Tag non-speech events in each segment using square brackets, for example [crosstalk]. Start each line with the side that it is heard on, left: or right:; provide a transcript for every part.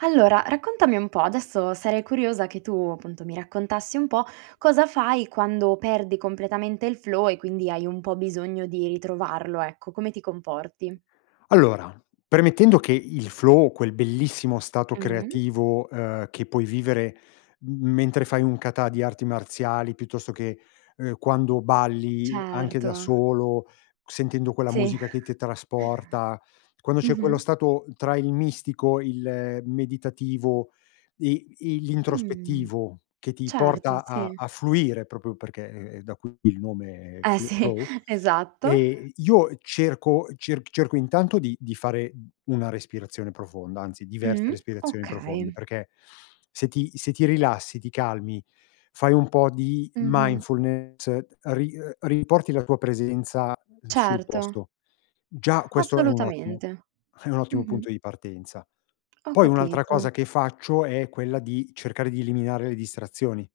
right: Allora, raccontami un po', adesso sarei curiosa che tu appunto mi raccontassi un po' cosa fai quando perdi completamente il flow e quindi hai un po' bisogno di ritrovarlo, ecco. Come ti comporti?
left: Allora, premettendo che il flow, quel bellissimo stato
right: Mh.
left: creativo, uhm, che puoi vivere m mentre fai un kata di arti marziali, piuttosto che, ehm, quando balli anche da
right: Certo.
left: solo, sentendo quella
right: Sì.
left: musica che ti trasporta,
right: [chuckles]
left: quando c'è quello
right: Mh-mh.
left: stato tra il mistico, il meditativo e i
right: Mh,
left: l'introspettivo, che ti
right: certo,
left: porta a
right: sì.
left: a fluire proprio perché è è da qui il nome, è
right: Eh
left: f
right: sì,
left: flow,
right: esatto.
left: e io cerco cerc cerco intanto di di fare u una respirazione profonda, anzi diverse
right: Mh,
left: respirazioni profonde,
right: okay.
left: perché se ti se ti rilassi, ti calmi, fai un po' di
right: Mh-mh.
left: mindfulness, ri riporti la tua presenza sul
right: Certo.
left: posto. Già questo è un ottimo
right: Assolutamente.
left: è un ottimo
right: Mh-mh.
left: punto di partenza.
right: Ho
left: Poi un'altra cosa
right: capito.
left: che faccio è quella di cercare di eliminare le distrazioni,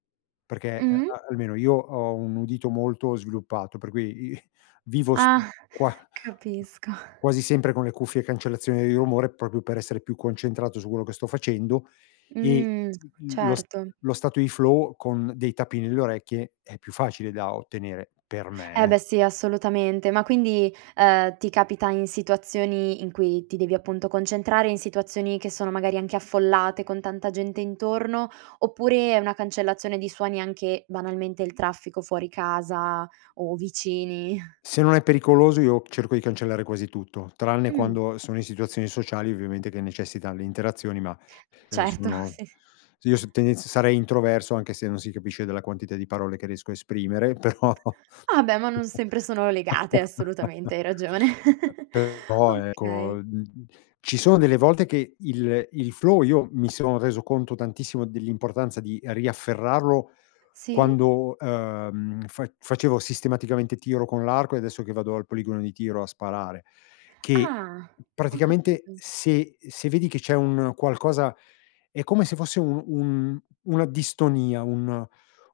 left: perché a
right: Mh.
left: almeno io ho un udito molto sviluppato, per cui i vivo s
right: Ah,
left: qua g
right: capisco.
left: quasi sempre con le cuffie e cancellazione dei rumore proprio per essere più concentrato su quello che sto facendo e
right: Mh,
left: l lo s uhm,
right: certo.
left: lo stato di flow con dei tappi nelle orecchie è più facile da ottenere per
right: Eh
left: me, eh.
right: beh sì, assolutamente. Ma quindi, uhm, ti capita in situazioni in cui ti devi appunto concentrare, in situazioni che sono magari anche affollate, con tanta gente intorno? Oppure è una cancellazione di suoni, anche banalmente il traffico fuori casa o vicini?
left: Se non è pericoloso io cerco di cancellare quasi tutto, tranne
right: Mh.
left: quando sono in situazioni sociali ovviamente che necessitano le interazioni, ma se
right: Certo,
left: sono
right: sì, s
left: s io s tendenz sarei introverso anche se non si capisce dalla quantità di parole che riesco a esprimere, però,
right: Ah, beh, ma non sempre sono legate,
left: [chuckles]
right: assolutamente, hai ragione. [chuckles]
left: però ecco,
right: Okay.
left: mhmm, ci sono delle volte che il il flow, io mi sono reso conto tantissimo dell'importanza di riafferrarlo
right: Sì.
left: quando, ehm, fa facevo sistematicamente tiro con l'arco e adesso che vado al poligono di tiro a sparare, che
right: Ah, ho
left: praticamente
right: capito.
left: se se vedi che c'è un qualcosa è come se fosse un un una distonia, un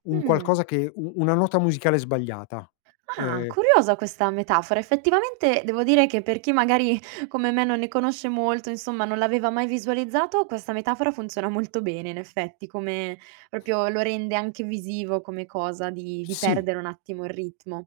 left: un
right: Mh.
left: qualcosa che u una nota musicale sbagliata.
right: Ah,
left: Uhm
right: curiosa questa metafora. Effettivamente devo dire che per chi magari come me non ne conosce molto, insomma, non l'aveva mai visualizzato, questa metafora funziona molto bene in effetti. Come proprio lo rende anche visivo come cosa di di
left: Sì.
right: perdere un attimo il ritmo.